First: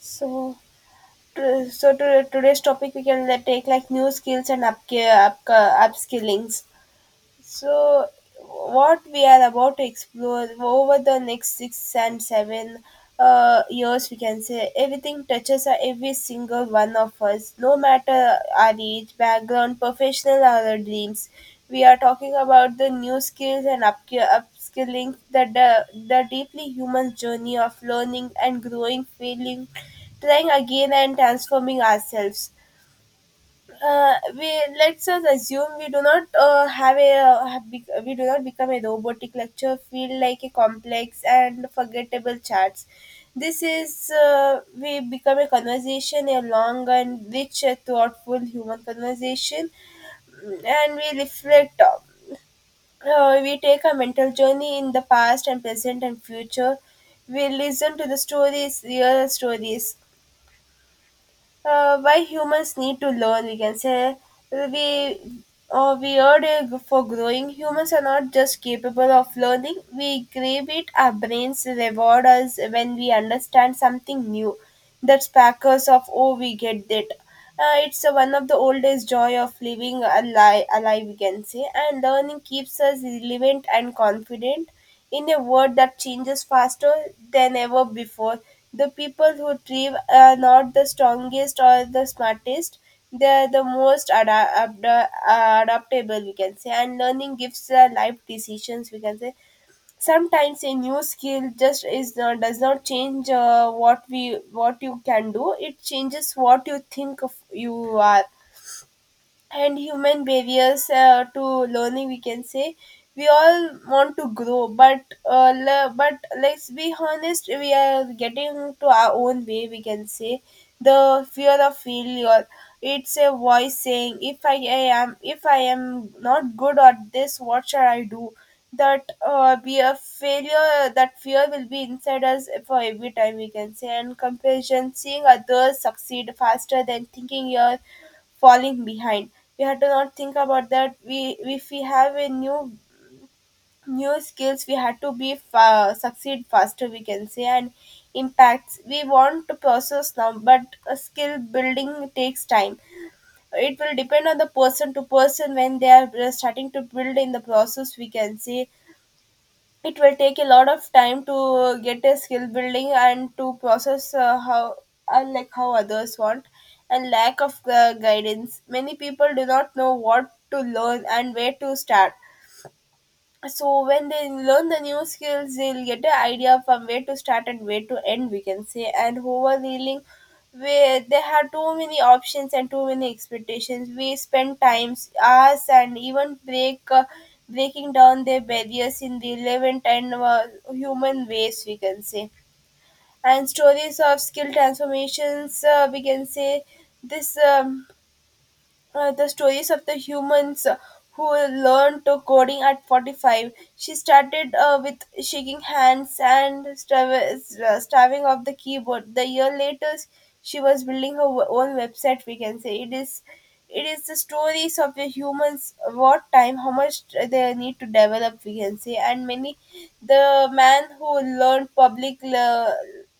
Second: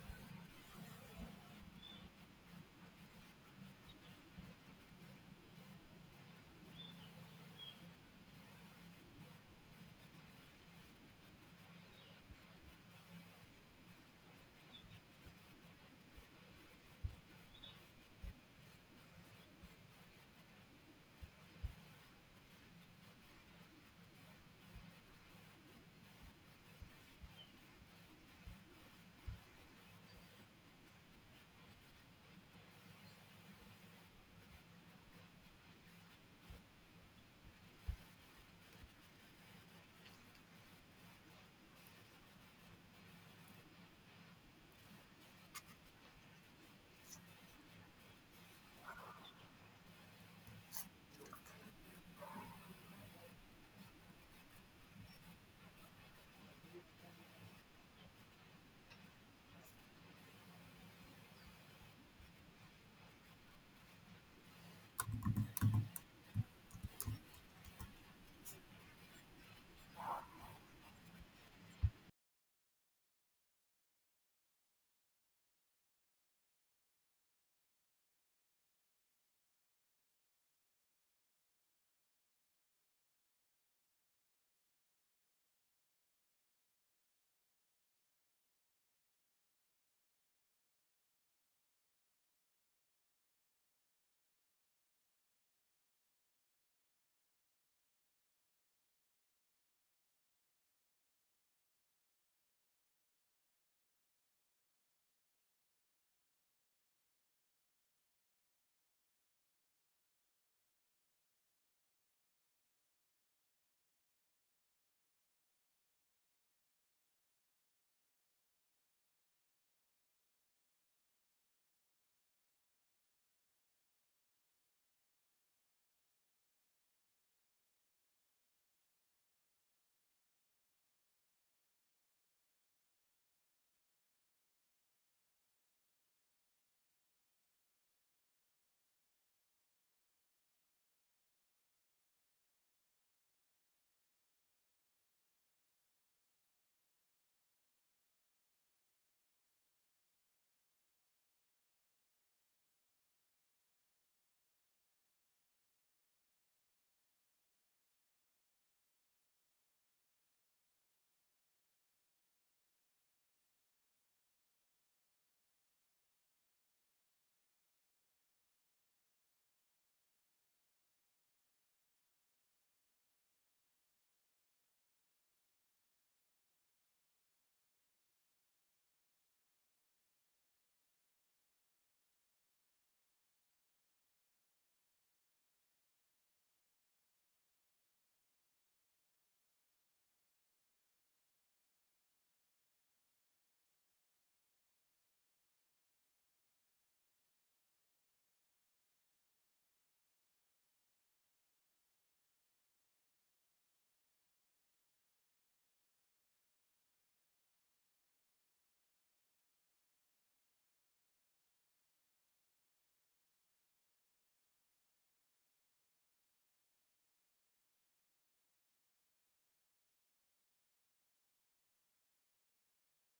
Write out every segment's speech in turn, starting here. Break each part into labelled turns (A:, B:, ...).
A: So, Today's topic we can take like new skills and up, up upskillings. So, what we are about to explore over the next 6 and 7 years, we can say everything touches every single one of us, no matter our age, background, professional, or our dreams. We are talking about the new skills and upskilling, the deeply human journey of learning and growing, failing, trying again, and transforming ourselves. Uh, we Let's just assume we do not have a have bec we do not become a robotic lecture feel like a complex and forgettable charts. This is We become a conversation, a long and rich, thoughtful human conversation. Mm, and we reflect We take a mental journey in the past and present and future. We listen to the stories, real stories. Why humans need to learn, we can say. We we are for growing Humans are not just capable of learning, we crave it. Our brains reward us when we understand something new, that sparkers of, oh, we get that. It's one of the oldest joy of living alive, we can say, and learning keeps us relevant and confident in a world that changes faster than ever before. The people who thrive are not the strongest or the smartest. They are the most adaptable, we can say. And learning gives life decisions, we can say. Sometimes a new skill just is not, does not change what you can do. It changes what you think of you are. And human barriers, to learning, we can say. We all want to grow, but let's be honest, we are getting to our own way, we can say. The fear of failure, it's a voice saying, If I am not good at this, what shall I do? That fear will be inside us for every time, we can say. And comparison, seeing others succeed faster than thinking your falling behind. We had to not think about that. We If we have a new skills, we had to be succeed faster, we can say. And impacts, we want to process now, but a skill building takes time. It will depend on the person to person when they are starting to build in the process, we can say. It will take a lot of time to get a skill building and to process how unlike how others want. And lack of guidance, many people do not know what to learn and where to start. So when they learn the new skills, they'll get the idea from where to start and where to end, we can say. And overreeling, where they have too many options and too many expectations. We spend times, hours, and even breaking down their barriers in relevant and human ways, we can say. And stories of skill transformations, we can say. This the stories of the humans who learned to coding at 45. She started with shaking hands and starving of the keyboard. The year later, she was building her own website, we can say. It is it is the stories of the humans, what time, how much they need to develop, we can say. And many, the man who learned public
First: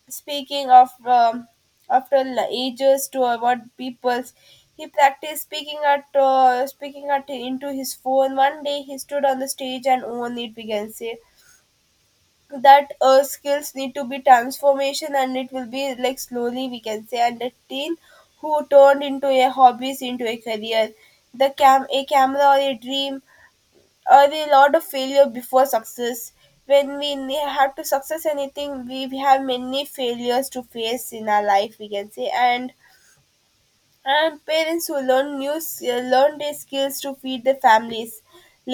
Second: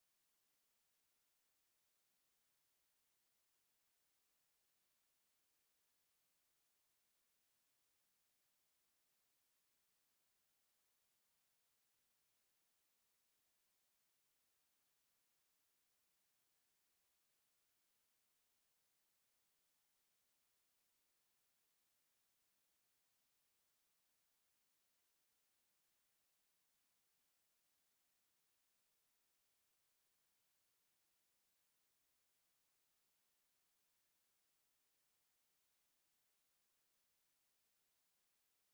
A: speaking of, after ages to avoid peoples. He practiced speaking at into his phone. One day he stood on the stage and owned it, we can say. That skills need to be transformation, and it will be like slowly, we can say. And a teen who turned into a hobbies into a career, the cam a camera, or a dream, or a lot of failure before success. When we have to success anything, we have many failures to face in our life, we can say. And parents who learn learn their skills to feed their families.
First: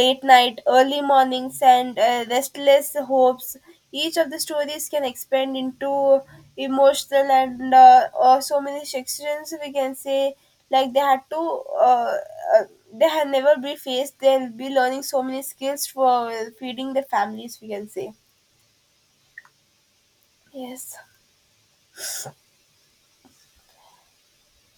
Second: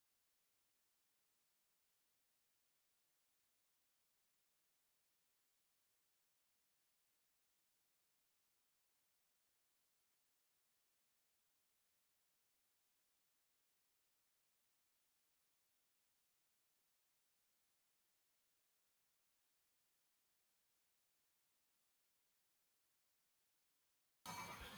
A: Late night, early mornings, and restless hopes. Each of the stories can expand into emotional and so many sections, we can say, like they had to. Uh, uh, they have never be faced. They'll be learning so many skills for feeding their families, we can say. Yes,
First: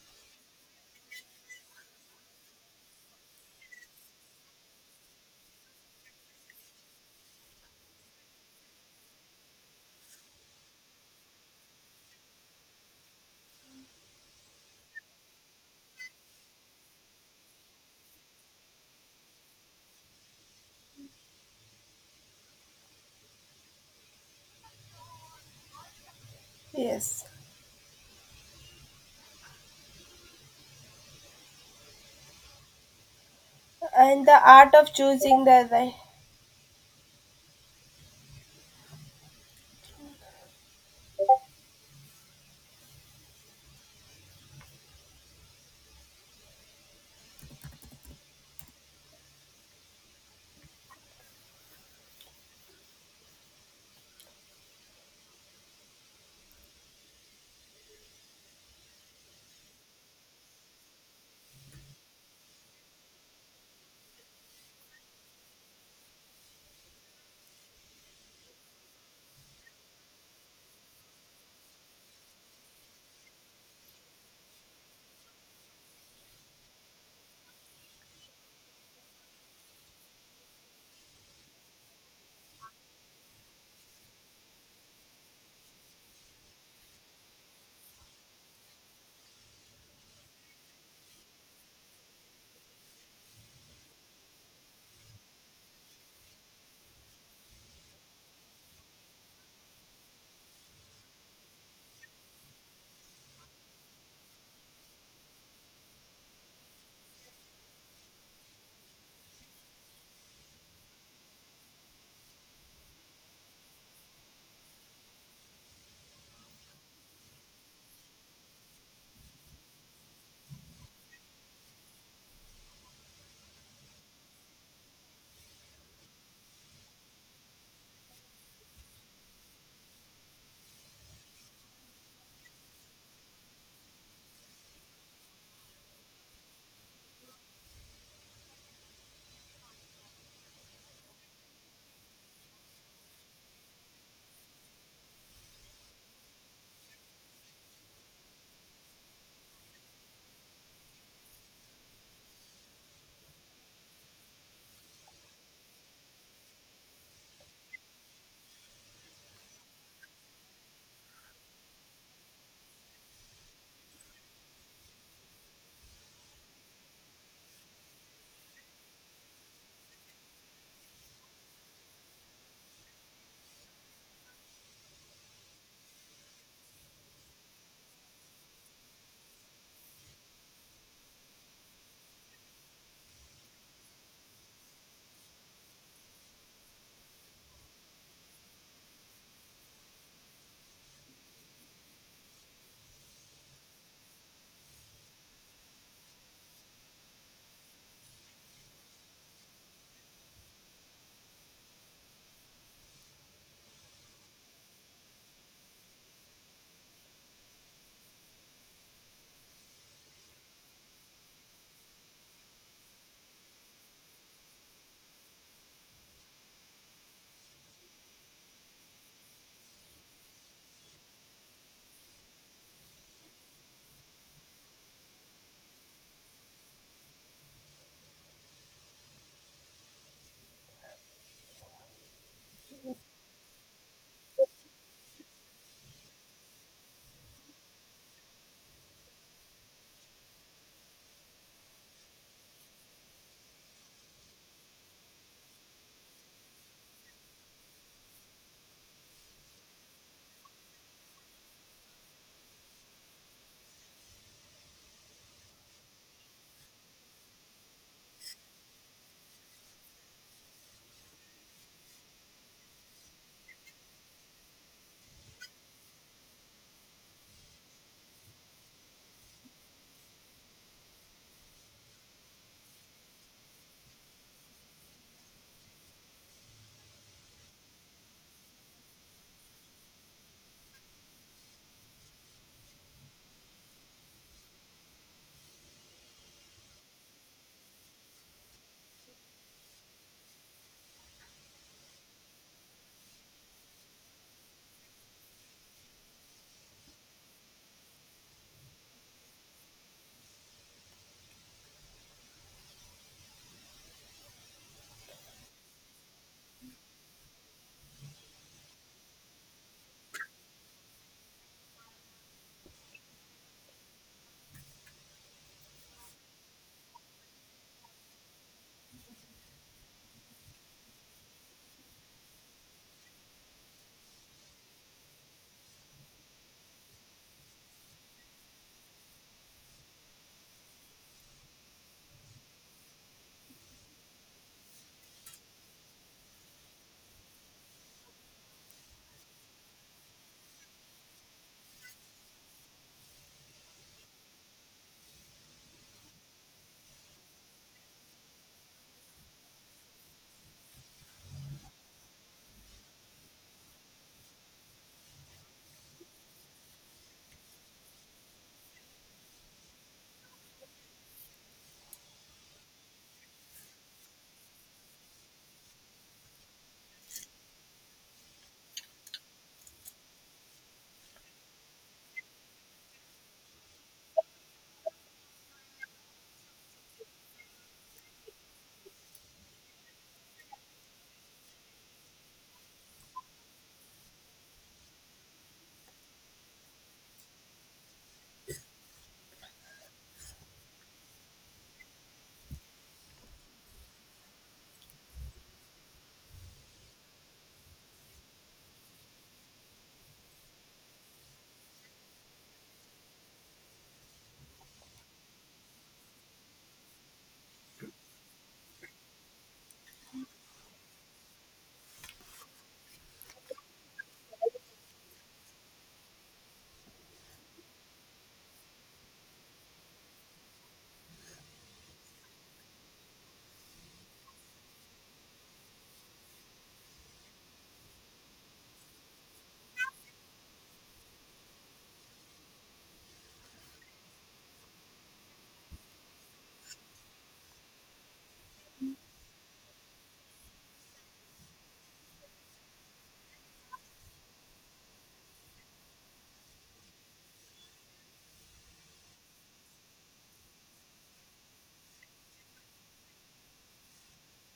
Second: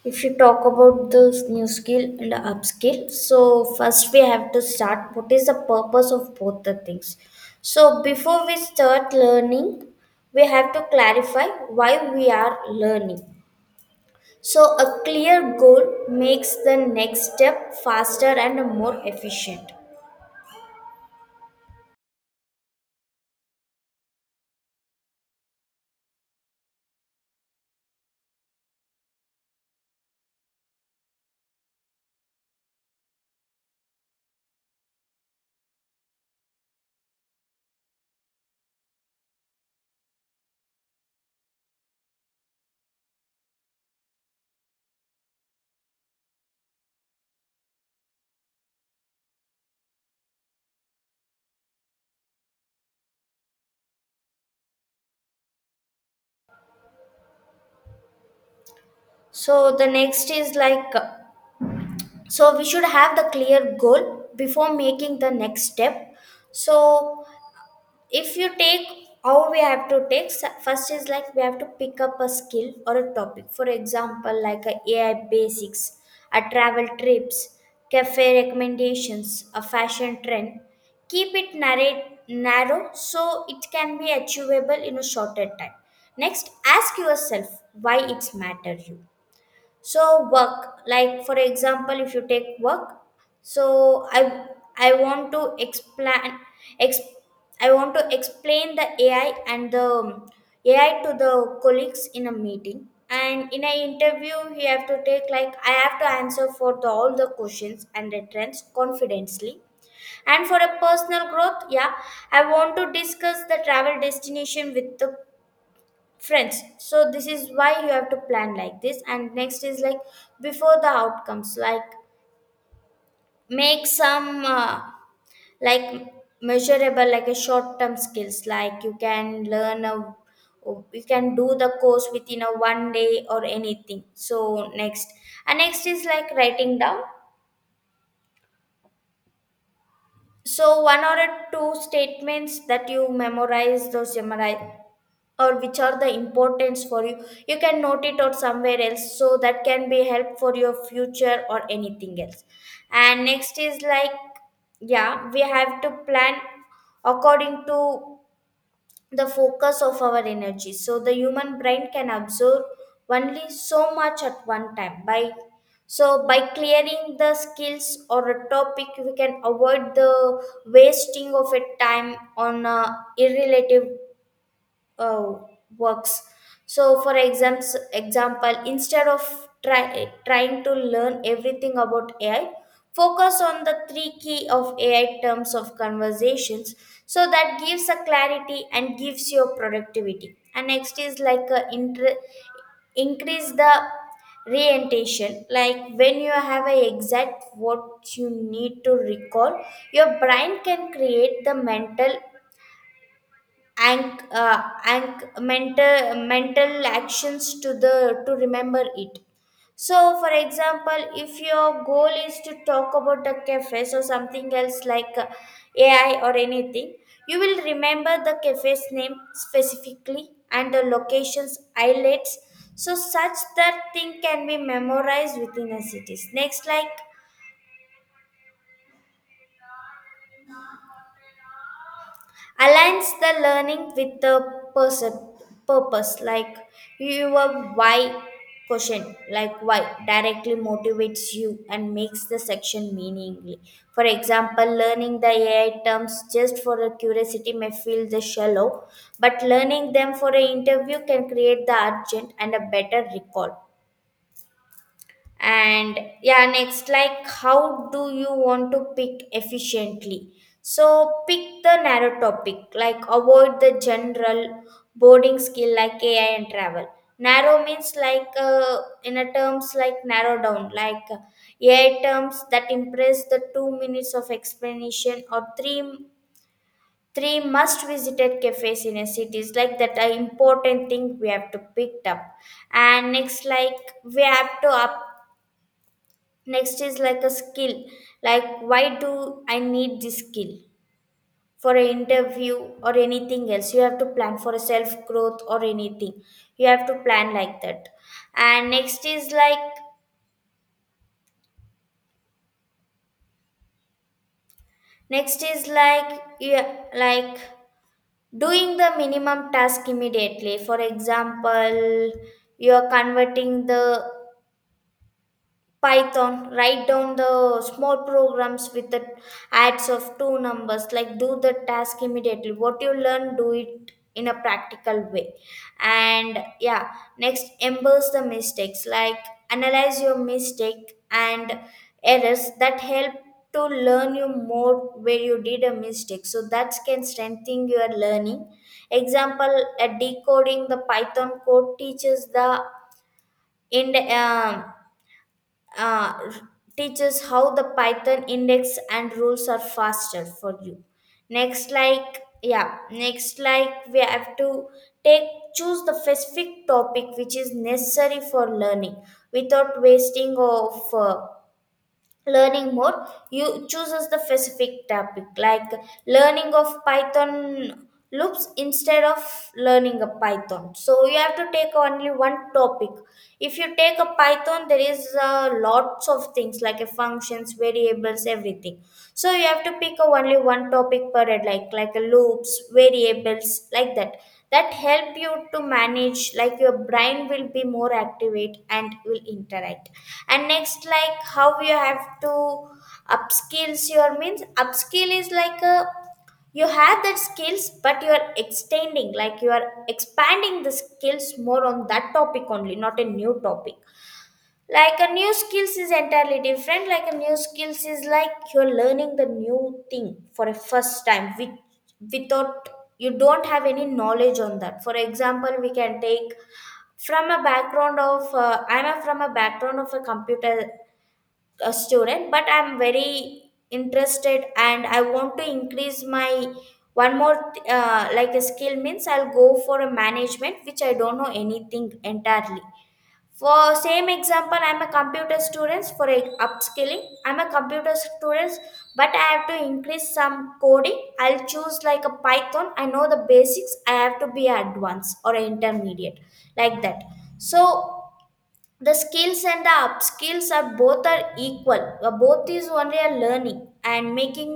B: If you talk about this new skill and upskill, so first we have to start what is the purpose of both the things. So before we start learning, we have to clarify why we are learning. So a clear goal makes the next step faster and more efficient.
A: yes, and the art of choosing the right.
B: So the next is like, so we should have the clear goal before making the next step. So if you take how we have to take first is like, we have to pick up a skill or a topic, for example like a AI basics, a travel trips, cafe recommendations, a fashion trend. Keep it narrow so it can be achievable in a shorter time. Next, ask yourself why it's matter you. So work, like for example if you take work, so I want to explain, ex, I want to explain the AI and the AI to the colleagues in a meeting, and in an interview you have to take like I have to answer for all the questions and the trends confidently. And for a personal growth, yeah, I want to discuss the travel destination with the friends. So this is why you have to plan like this. And next is like, before the outcomes, like make some like measurable, like a short term skills. Like you can learn a you can do the course within a 1 day or anything. So next, and next is like writing down, so one or two statements that you memorize, those memorize, or which are the importance for you. You can note it or somewhere else, so that can be help for your future or anything else. And next is like, yeah, we have to plan according to the focus of our energy. So the human brain can absorb only so much at one time by so by clearing the skills or a topic, we can avoid the wasting of a time on irrelative uh, works. So, example, instead of trying to learn everything about AI, focus on the three key of AI terms of conversations. So that gives a clarity and gives your productivity. And next is like a increase the reorientation. Like, when you have a exact what you need to recall, your brain can create the mental mental actions to remember it. So for example, if your goal is to talk about a cafes or something else like AI or anything, you will remember the cafe's name specifically and the locations highlights. So such that thing can be memorized within a cities. Next, like aligns the learning with the person, purpose, like your why question. Like why directly motivates you and makes the section meaningly. For example, learning the AI terms just for a curiosity may feel the shallow, but learning them for an interview can create the urgent and a better recall. And yeah, next like how do you want to pick efficiently. So pick the narrow topic, like avoid the general boarding skill like AI and travel. Narrow means like in a terms, like narrow down like AI terms that impress the 2 minutes of explanation, or 3 three must visited cafes in a cities, like that are important thing we have to pick up. And next like we have to up. Next is like a skill. Like, why do I need this skill? For an interview or anything else, you have to plan for a self growth or anything. You have to plan like that. And next is like, you like doing the minimum task immediately. For example, you are converting the Python, write down the small programs with the adds of two numbers, like do the task immediately. What you learn, do it in a practical way. And yeah, next, embrace the mistakes, like analyze your mistake and errors that help to learn you more where you did a mistake. So that can strengthen your learning. Example, decoding the Python code teaches the in uh, teaches how the Python index and rules are faster for you. Next, like yeah, next like we have to take choose the specific topic which is necessary for learning without wasting of learning mode. You chooses the specific topic, like learning of Python loops instead of learning a Python. So you have to take only one topic. If you take a Python, there is lots of things like a functions, variables, everything. So you have to pick a only one topic per head, like a loops, variables, like that. That help you to manage, like your brain will be more activate and will interact. And next like how you have to upskills your means upskill is like a, you have that skills but you are extending, like you are expanding the skills more on that topic only, not a new topic. Like a new skills is entirely different. Like a new skills is like you're learning the new thing for a first time without, you don't have any knowledge on that. For example, we can take from a background of a computer, a student, but I'm very interested, and I want to increase my one more like a skill. Means I'll go for a management which I don't know anything entirely. For same example, I'm a computer student for a upskilling. I'm a computer student, but I have to increase some coding. I'll choose like a Python. I know the basics. I have to be advanced or intermediate like that. So the skills and the up skills are both are equal. Both is only a learning and making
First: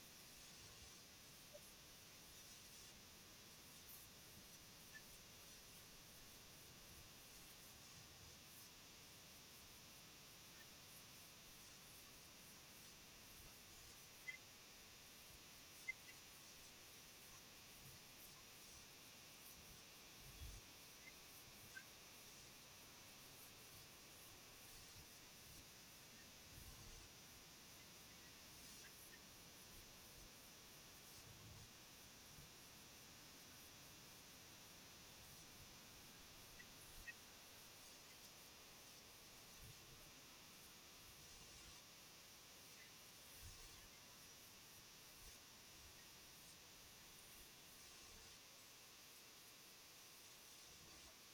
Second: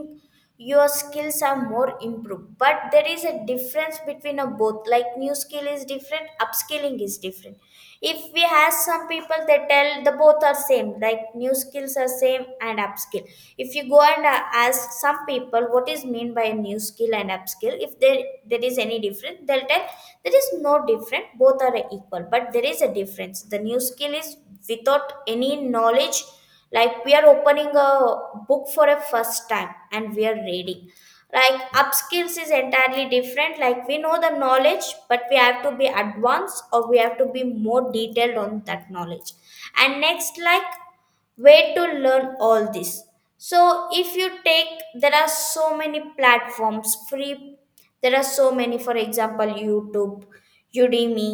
B: your skills are more improved, but there is a difference between a both. Like new skill is different, upskilling is different. If we have some people, they tell the both are same, like new skills are same and upskill. If you go and ask some people what is mean by trained by a new skill and upskill, if there is any difference, they'll tell there is no different, both are equal. But there is a difference. The new skill is without any knowledge, like we are opening a book for a first time and we are reading. Like upskills is entirely different, like we know the knowledge but we have to be advanced, or we have to be more detailed on that knowledge. And next like, way to learn all this. So if you take, there are so many platforms free. There are so many, for example, YouTube, Udemy,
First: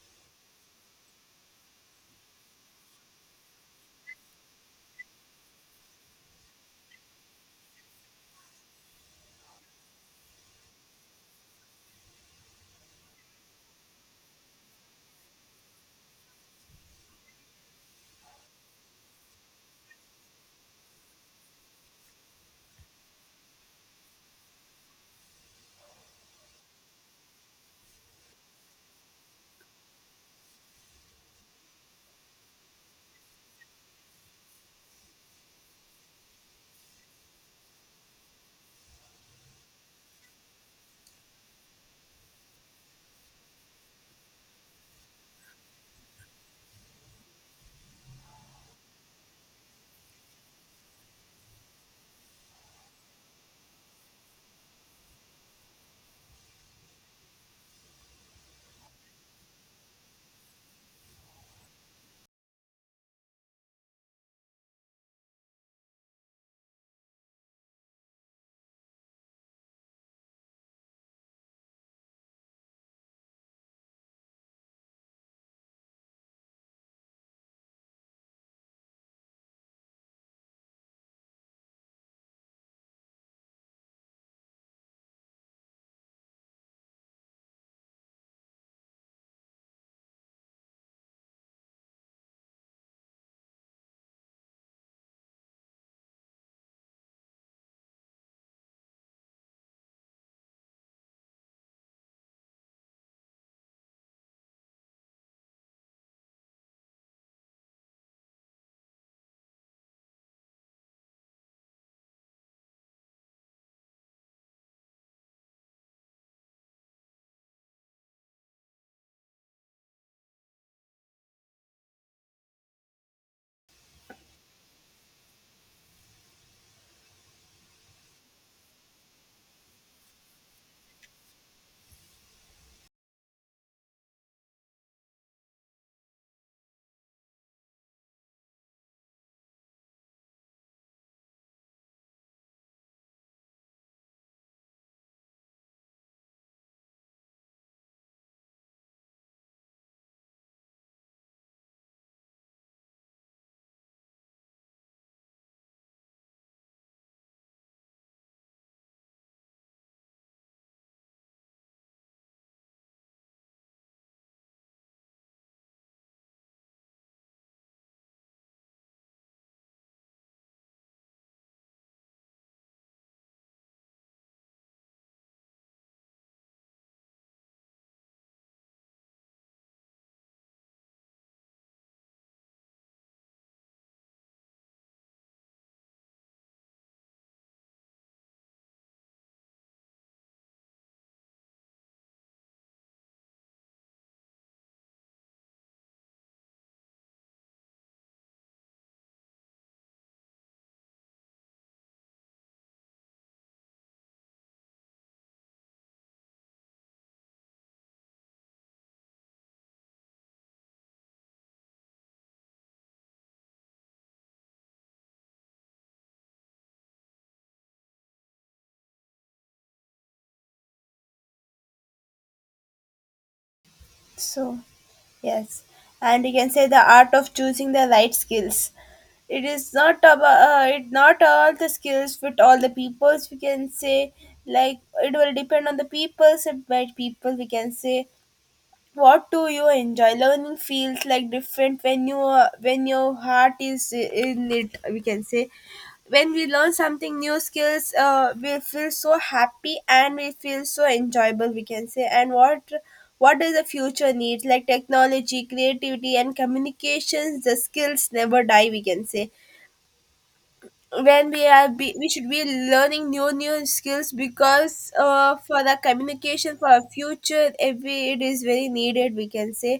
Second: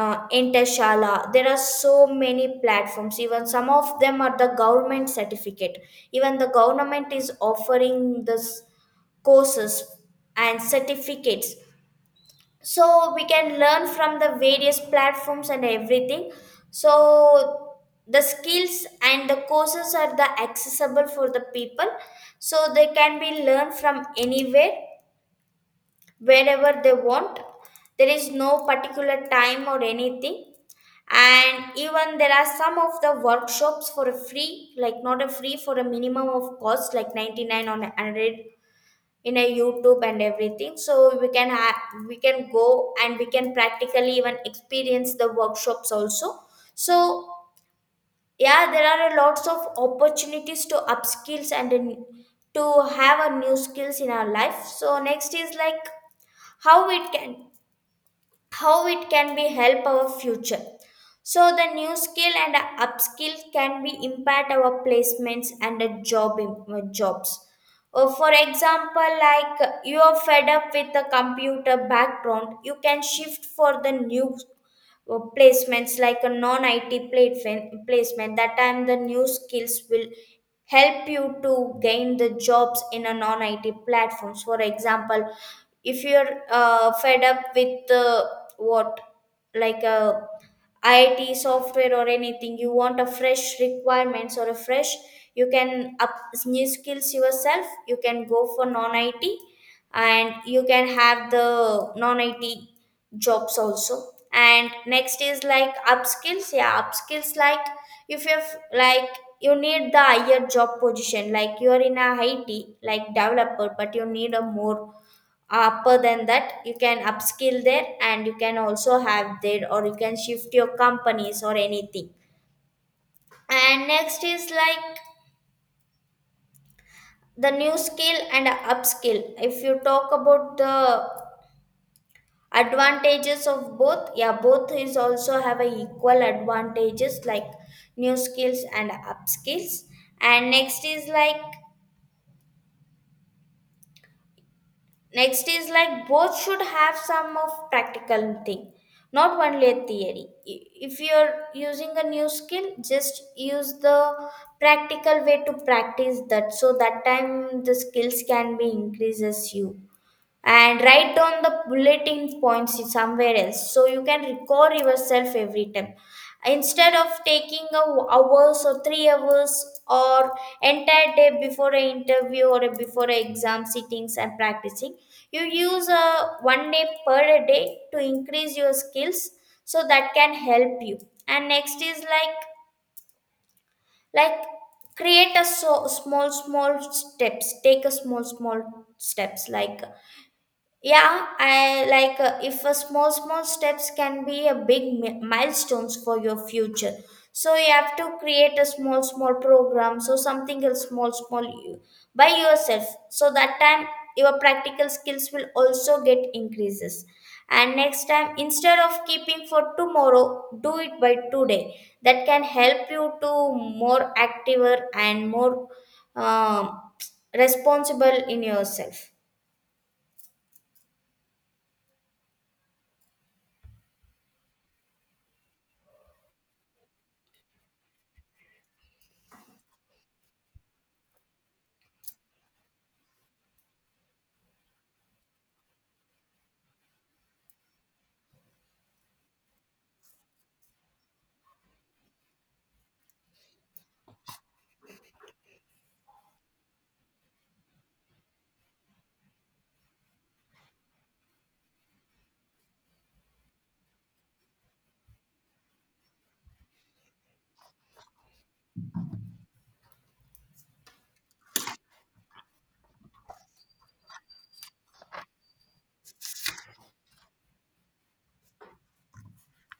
B: Intershala. There are so many platforms. Even some of them are the government certificate. Even the government is offering this courses and certificates. So we can learn from the various platforms and everything. So the skills and the courses are the accessible for the people, so they can be learned from anywhere wherever they want. There is no particular time or anything. And even there are some of the workshops for a free, like not a free, for a minimum of cost like 99 or 100 in a YouTube and everything. So we can go and we can practically even experience the workshops also. So yeah, there are a lots of opportunities to upskills and to have a new skills in our life. So next is like how it can how it can be help our future. So the new skill and upskill can be impact our placements and the jobs. For example, like you are fed up with the computer background, you can shift for the new placements, like a non IT placement, that time the new skills will help you to gain the jobs in a non IT platforms. For example, if you're fed up with what, like a IIT software or anything, you want a fresh requirements or you can up new skills yourself. You can go for non-IT, and you can have the non-IT jobs also. And next is like upskills. Yeah, upskills, like if you have like you need the higher job position, like you are in a IT like developer, but you need a more upper than that, you can upskill there, and you can also have there or you can shift your companies or anything. And next is like the new skill and upskill, if you talk about the advantages of both, yeah, both is also have a equal advantages, like new skills and upskills. And next is like both should have some of practical thing, not only a theory. If you're using a new skill, just use the practical way to practice that, so that time the skills can be increases you, and write down the bulletin points in somewhere else so you can record yourself every time instead of taking hours or 3 hours or entire day before an interview or before a exam sittings and practicing. You use a 1 day per day to increase your skills, so that can help you. And next is like create a so small small steps, take a small small steps, like, yeah, I like, if a small small steps can be a big milestones for your future. So you have to create a small small program so something else small small you, by yourself, so that time your practical skills will also get increases. And next time, instead of keeping for tomorrow, do it by today. That can help you to more activer and more, um, responsible in yourself.
A: So, yes. And you can say the art of choosing the right skills. It is not about, it not all the skills fit all the peoples, we can say, like it will depend on the peoples and by people, we can say. What do you enjoy? Learning feels like different when when your heart is in it, we can say. When we learn something new skills, we feel so happy and we feel so enjoyable, we can say. And what does the future need, like technology, creativity, and communications? The skills never die, we can say. When we are be, we should be learning new skills, because for the communication for our future every, it is very needed, we can say.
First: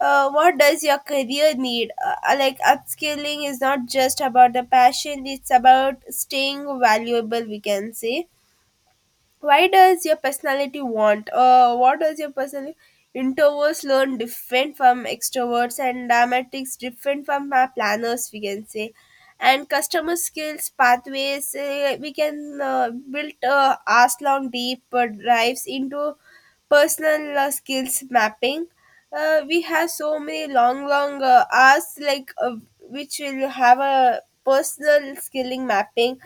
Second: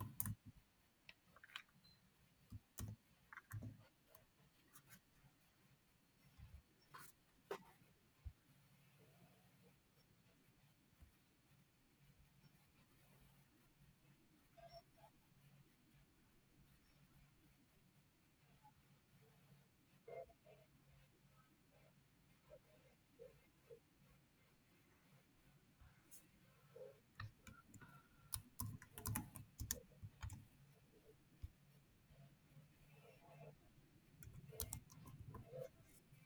A: What does your career need? Like upskilling is not just about the passion; it's about staying valuable, we can say. Why does your personality want what does your personality Introverts learn different from extroverts, and dramatics different from our planners, we can say. And customer skills pathways, we can build, as long deep drives into personal skills mapping. We have so many long long hours, like which will have a personal skilling mapping.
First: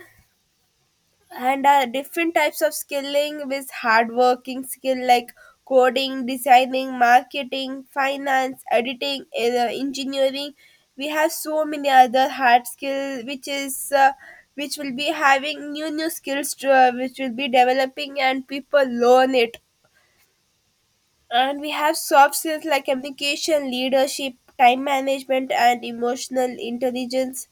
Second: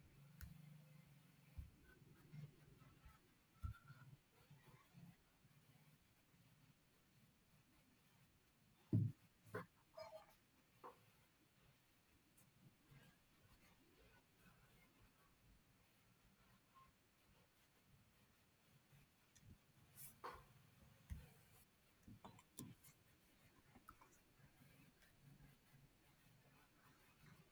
A: And different types of skilling with hardworking skill, like coding, designing, marketing, finance, editing, engineering. We have so many other hard skill, which will be having new skills which will be developing, and people learn it. And we have soft skills like communication, leadership, time management, and emotional intelligence,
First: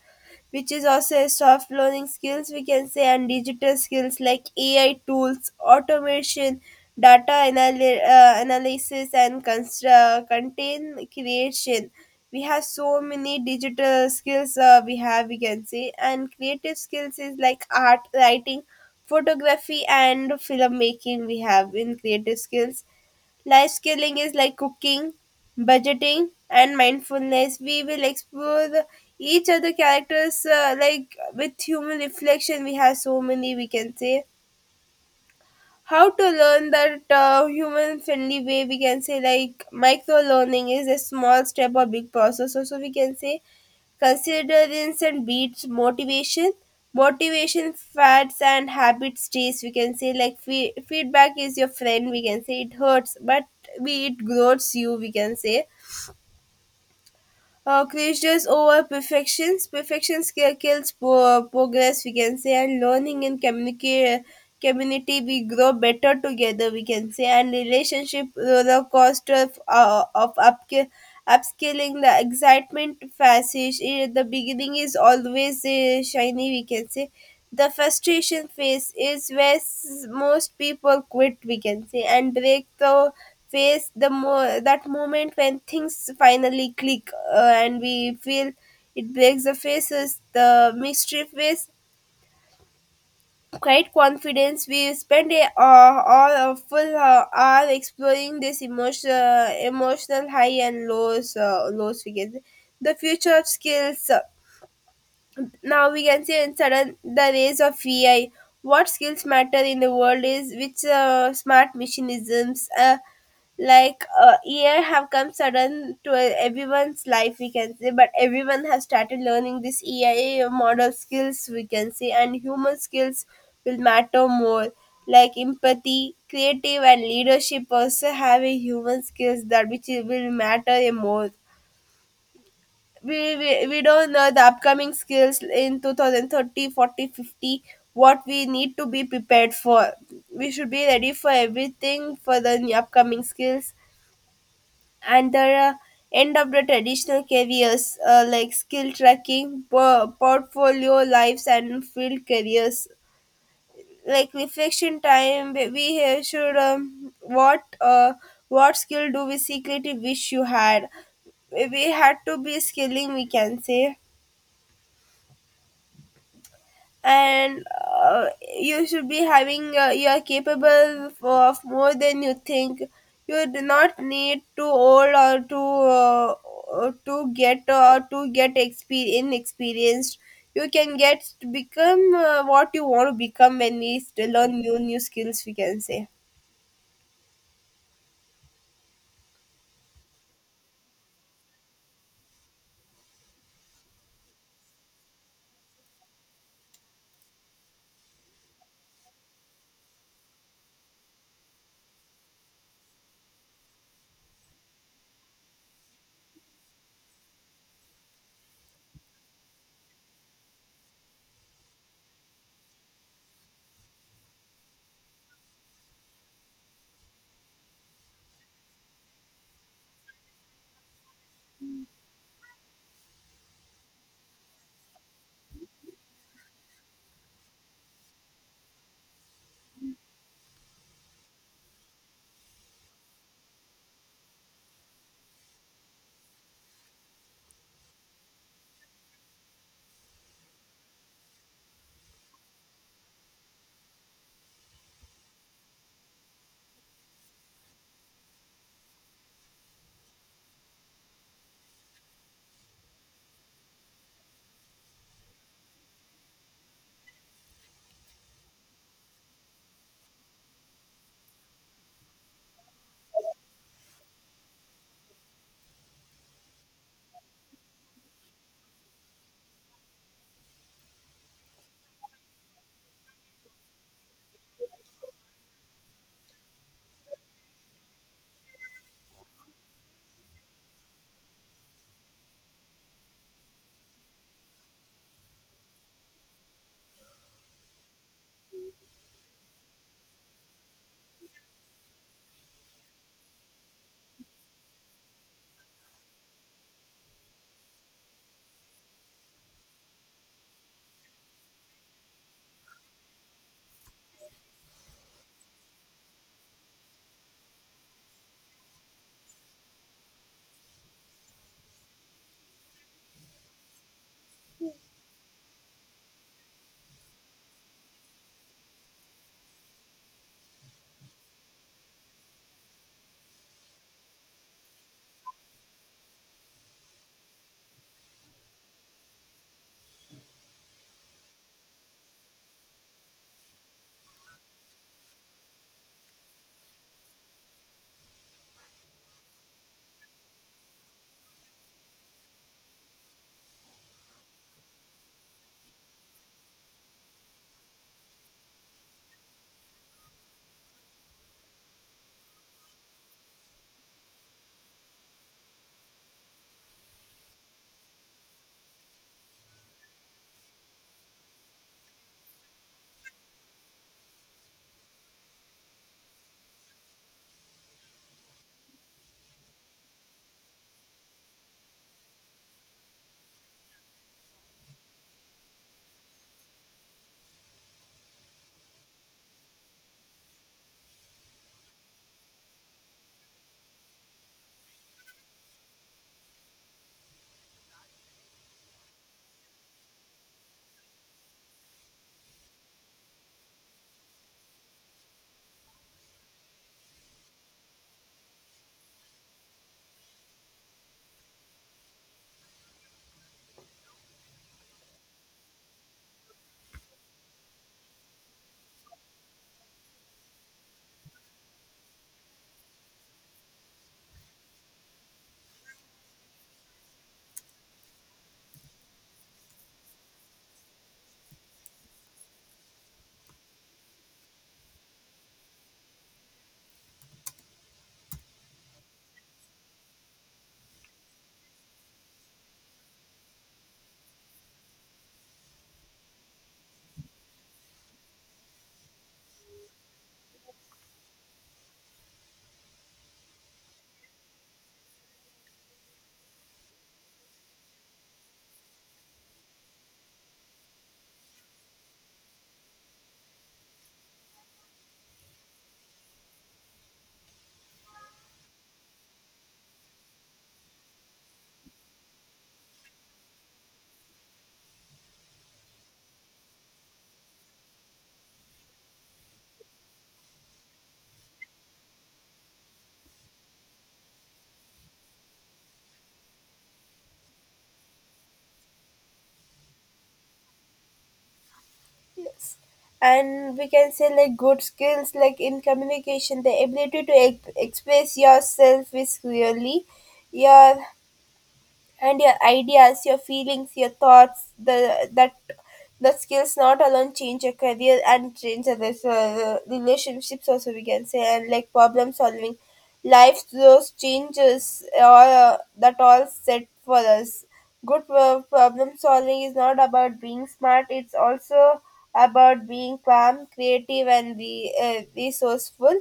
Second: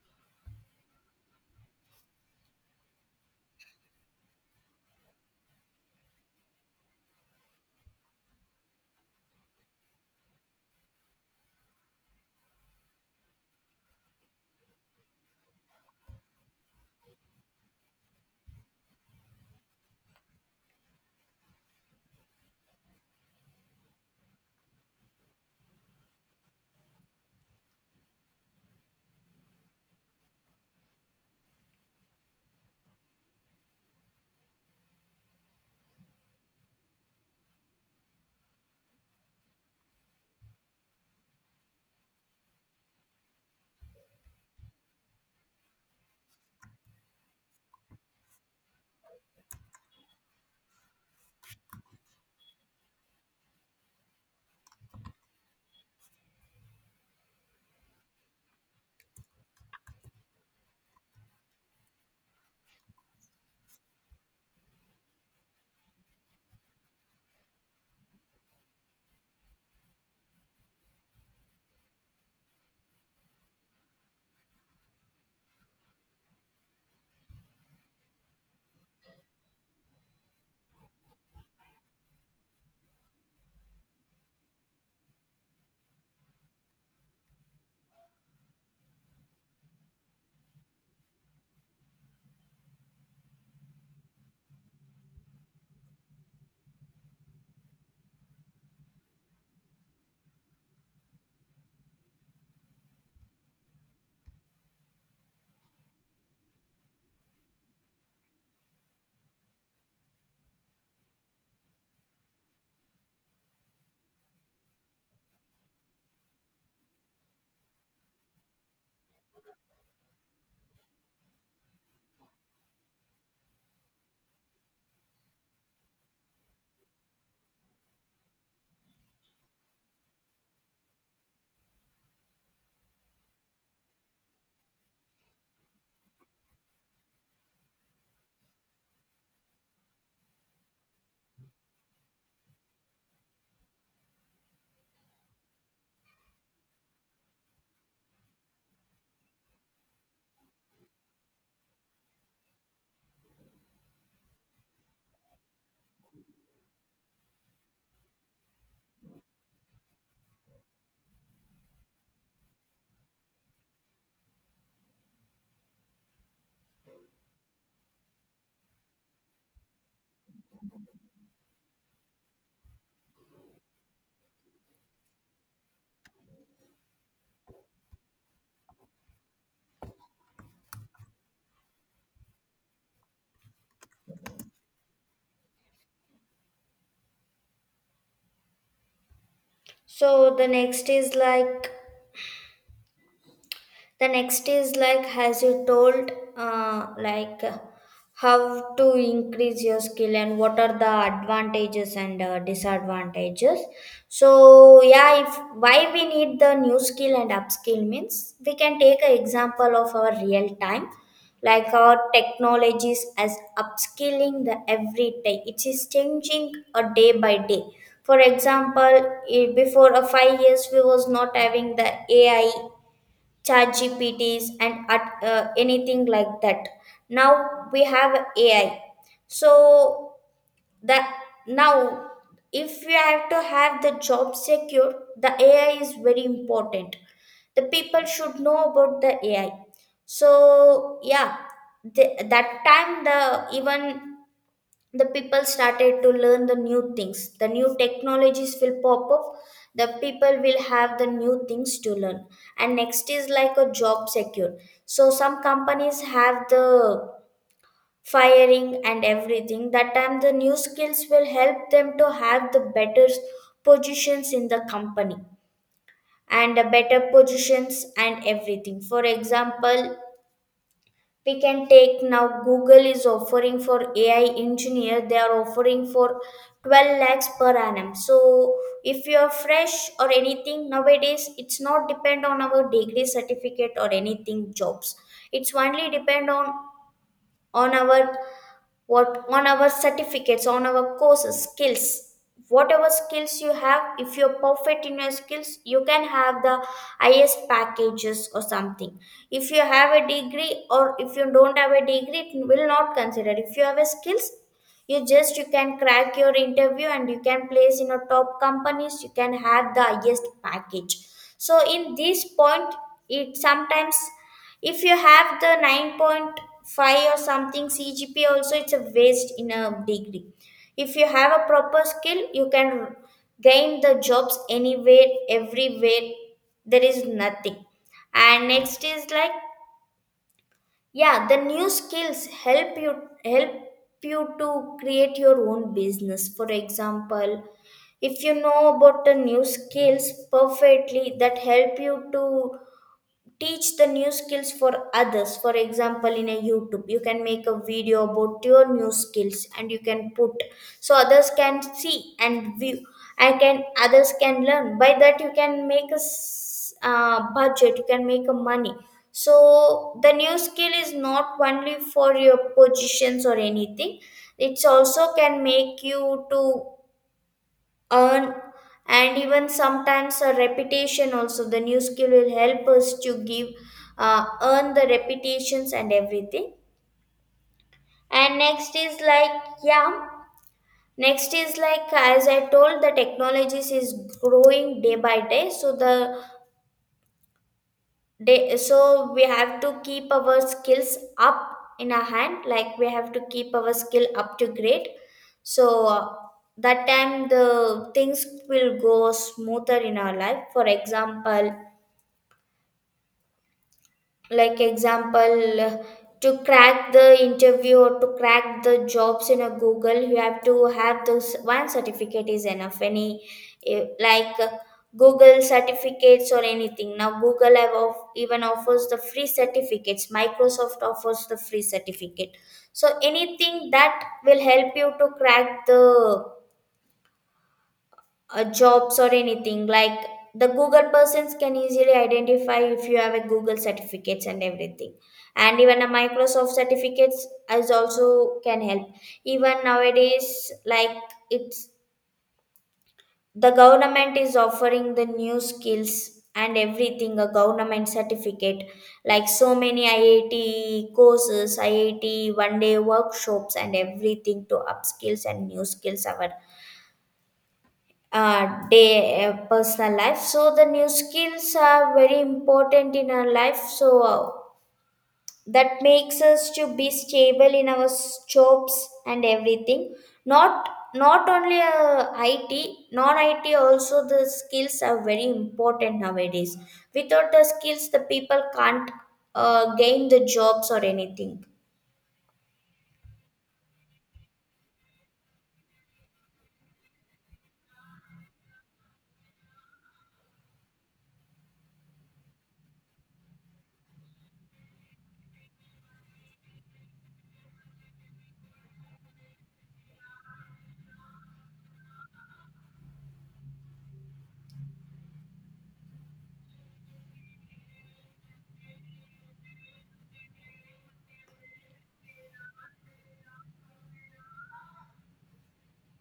A: which is also a soft learning skills, we can say. And digital skills like ai tools, automation, data analysis, and content creation. We have so many digital skills, we can say. And creative skills is like art, writing, photography, and filmmaking we have in creative skills. Life skilling is like cooking, budgeting, and mindfulness. We will explore each other characters, like with human reflection. We have so many, we can say. How to learn that human friendly way, we can say, like micro learning is a small step or big process, also, we can say. Considerance and beats motivation. Motivation fads and habit stays, we can say, like feedback is your friend, we can say. It hurts, but we it grows you, we can say. Crusades over perfections. Perfections kills progress, we can say, and learning in community, we grow better together, we can say, and relationship roller coaster of upscale. Upscaling the excitement passage. The beginning is always shiny, we can say. The frustration phase is where most people quit, we can say, and break the face the mo- that moment when things finally click, and we feel it breaks the faces, the mystery face, quite confidence. We spend all a full hour exploring this emotional high and lows, lows figures, the future of skills. Now we can see in sudden the rise of ai. What skills matter in the world is which smart machinisms, like a year have come sudden to everyone's life, we can say. But everyone has started learning this eia model skills, we can say. And human skills will matter more, like empathy, creative, and leadership also have a human skills that which will matter a more. We don't know the upcoming skills in 2030, 40, 50, what we need to be prepared for. We should be ready for everything for the upcoming skills, and the uh, end of the traditional careers, like skill tracking, portfolio lives, and field careers. Like reflection time, we should, what, what skill do we secretly wish you had? We had to be skilling, we can say. And uh, you should be having, you are capable of more than you think. You do not need to old, or to get or to get inexperienced. You can get become, what you want to become when we still learn new skills, we can say.
B: So the next is like has you told, like, how to increase your skill and what are the advantages and disadvantages. So yeah, if why we need the new skill and upskill means, we can take an example of our real time, like our technologies as upskilling the every day, it is changing a day by day. For example, before a 5 years we was not having the AI, chat gpts and at, anything like that. Now we have AI. So that now, if you have to have the job secure, the AI is very important. The people should know about the AI. So yeah, that time the, even the people started to learn the new things, the new technologies will pop up, the people will have the new things to learn. And next is like a job secure. So some companies have the firing and everything, that time the new skills will help them to have the better positions in the company, and a better positions and everything. For example, we can take, now Google is offering for AI engineer, they are offering for 12 lakhs per annum. So if you are fresh or anything, nowadays it's not depend on our degree certificate or anything jobs, it's only depend on our what, on our certificates, on our courses, skills. Whatever skills you have, if you're perfect in your skills, you can have the highest packages or something. If you have a degree or if you don't have a degree, it will not consider. If you have a skills, you can crack your interview and you can place in a top companies, you can have the highest package. So in this point, it sometimes, if you have the 9.5 or something CGPA also, it's a waste in a degree. If you have a proper skill, you can gain the jobs anywhere, everywhere. There is nothing. And next is like, yeah, the new skills help you, help you to create your own business. For example, if you know about the new skills perfectly, that help you to teach the new skills for others. For example, in a YouTube you can make a video about your new skills and you can put, so others can see and view, I can others can learn by that, you can make budget, you can make a money. So the new skill is not only for your positions or anything, it's also can make you to earn. And even sometimes a reputation also, the new skill will help us to give, earn the reputations and everything. And next is like, yeah, next is like, as I told, the technologies is growing day by day, so so we have to keep our skills up in our hand, like we have to keep our skill up to grade. So, that time the things will go smoother in our life. For example, like example uh, to crack the interview or to crack the jobs in a Google, you have to have those one certificate is enough. Any, eh, like uh, Google certificates or anything. Now Google have of, even offers the free certificates, Microsoft offers the free certificate. So anything that will help you to crack the, jobs or anything. Like the Google persons can easily identify if you have a Google certificates and everything, and even a Microsoft certificates as also can help. Even nowadays, like, it's, the government is offering the new skills and everything, a government certificate, like so many IIT courses, IIT 1 day workshops and everything, to upskills and new skills our, day personal life. So the new skills are very important in our life. So that makes us to be stable in our jobs and everything. Not, not only IT, non it also, the skills are very important nowadays. Without the skills, the people can't gain the jobs or anything.
A: Yes. And we can say, like good skills, like in communication, the ability to express yourself is clearly your, and your ideas, your feelings, your thoughts, the skills not alone change your career and change others relationships also, we can say. And like problem solving, life, those changes all, that all set for us. Good problem solving is not about being smart, it's also about being calm, creative, and resourceful.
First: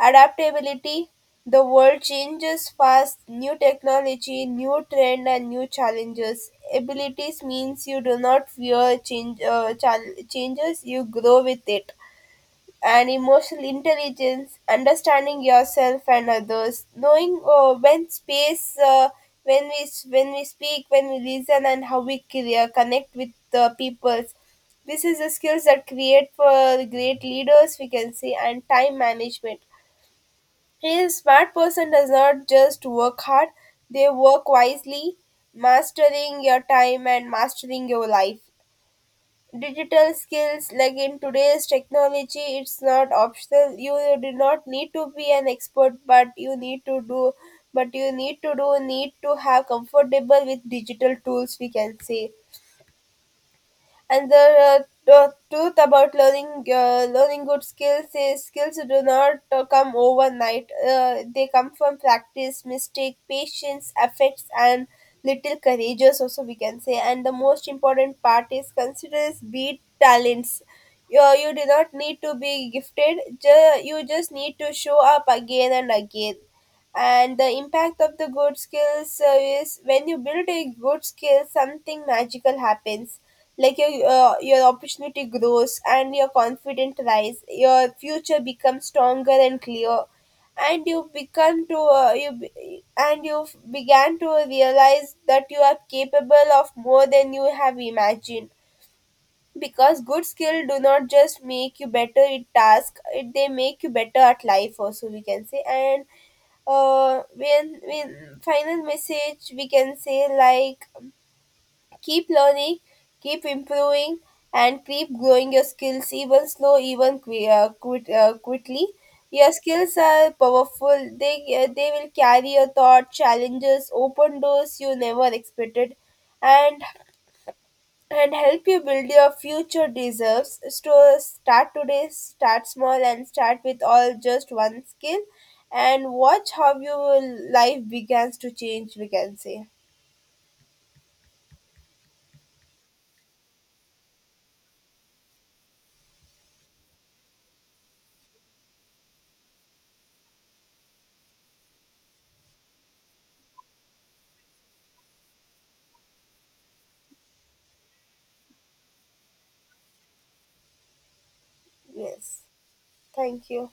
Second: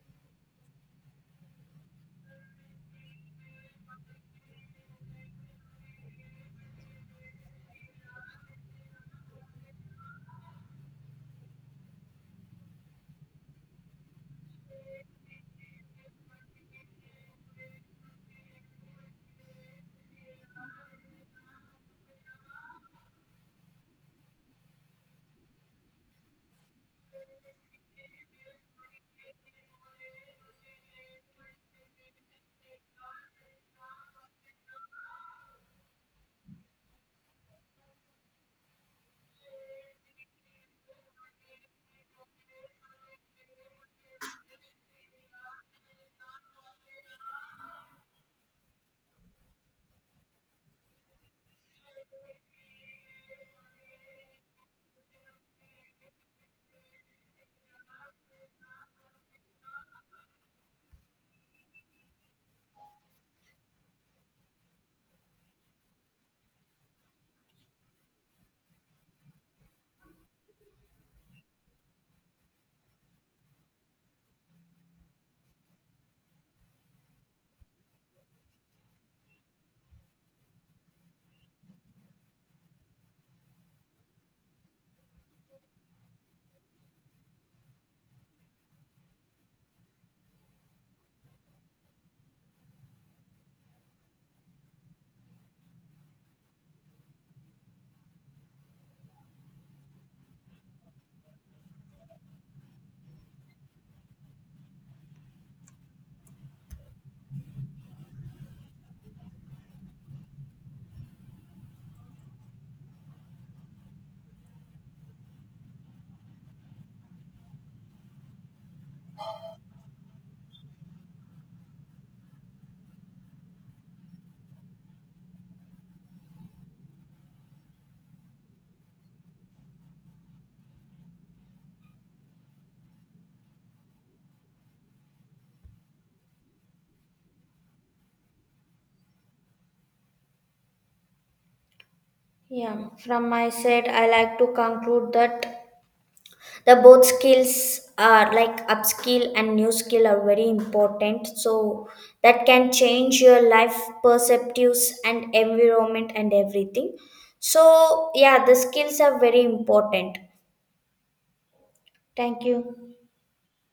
A: Adaptability. The world changes fast, new technology, new trend, and new challenges. Abilities means you do not fear change, changes, you grow with it. And emotional intelligence, understanding yourself and others, knowing when space, when we when we speak, when we listen, and how we connect with the people. This is the skills that create for great leaders, we can say. And time management, a smart person does not just work hard, they work wisely, mastering your time and mastering your life. Digital skills, like in today's technology, it's not optional. You do not need to be an expert, but you need to do, need to have comfortable with digital tools, we can say. And the truth about learning good skills is skills do not come overnight, they come from practice, mistake, patience, affects, and little courageous also, we can say. And the most important part is considers be talents. You do not need to be gifted, you just need to show up again and again. And the impact of the good skills, is when you build a good skill, something magical happens, like your opportunity grows and your confidence rise, your future becomes stronger and clear, and you began to realize that you are capable of more than you have imagined. Because good skill do not just make you better at task, they make you better at life also, we can say. And when final message, we can say, like: Keep learning, keep improving, and keep growing your skills, even slow, even quickly. Your skills are powerful. They will carry your thought, challenges, open doors you never expected, and help you build your future deserves. So, start today, start small, and start with all just one skill, and watch how your life begins to change, we can say.
B: Yeah, from my side I like to conclude that the both skills are like upskill and new skill are very important. So that can change your life perspectives and environment and everything. So yeah, the skills are very important.
A: Yes.
B: Thank you.
A: Thank you.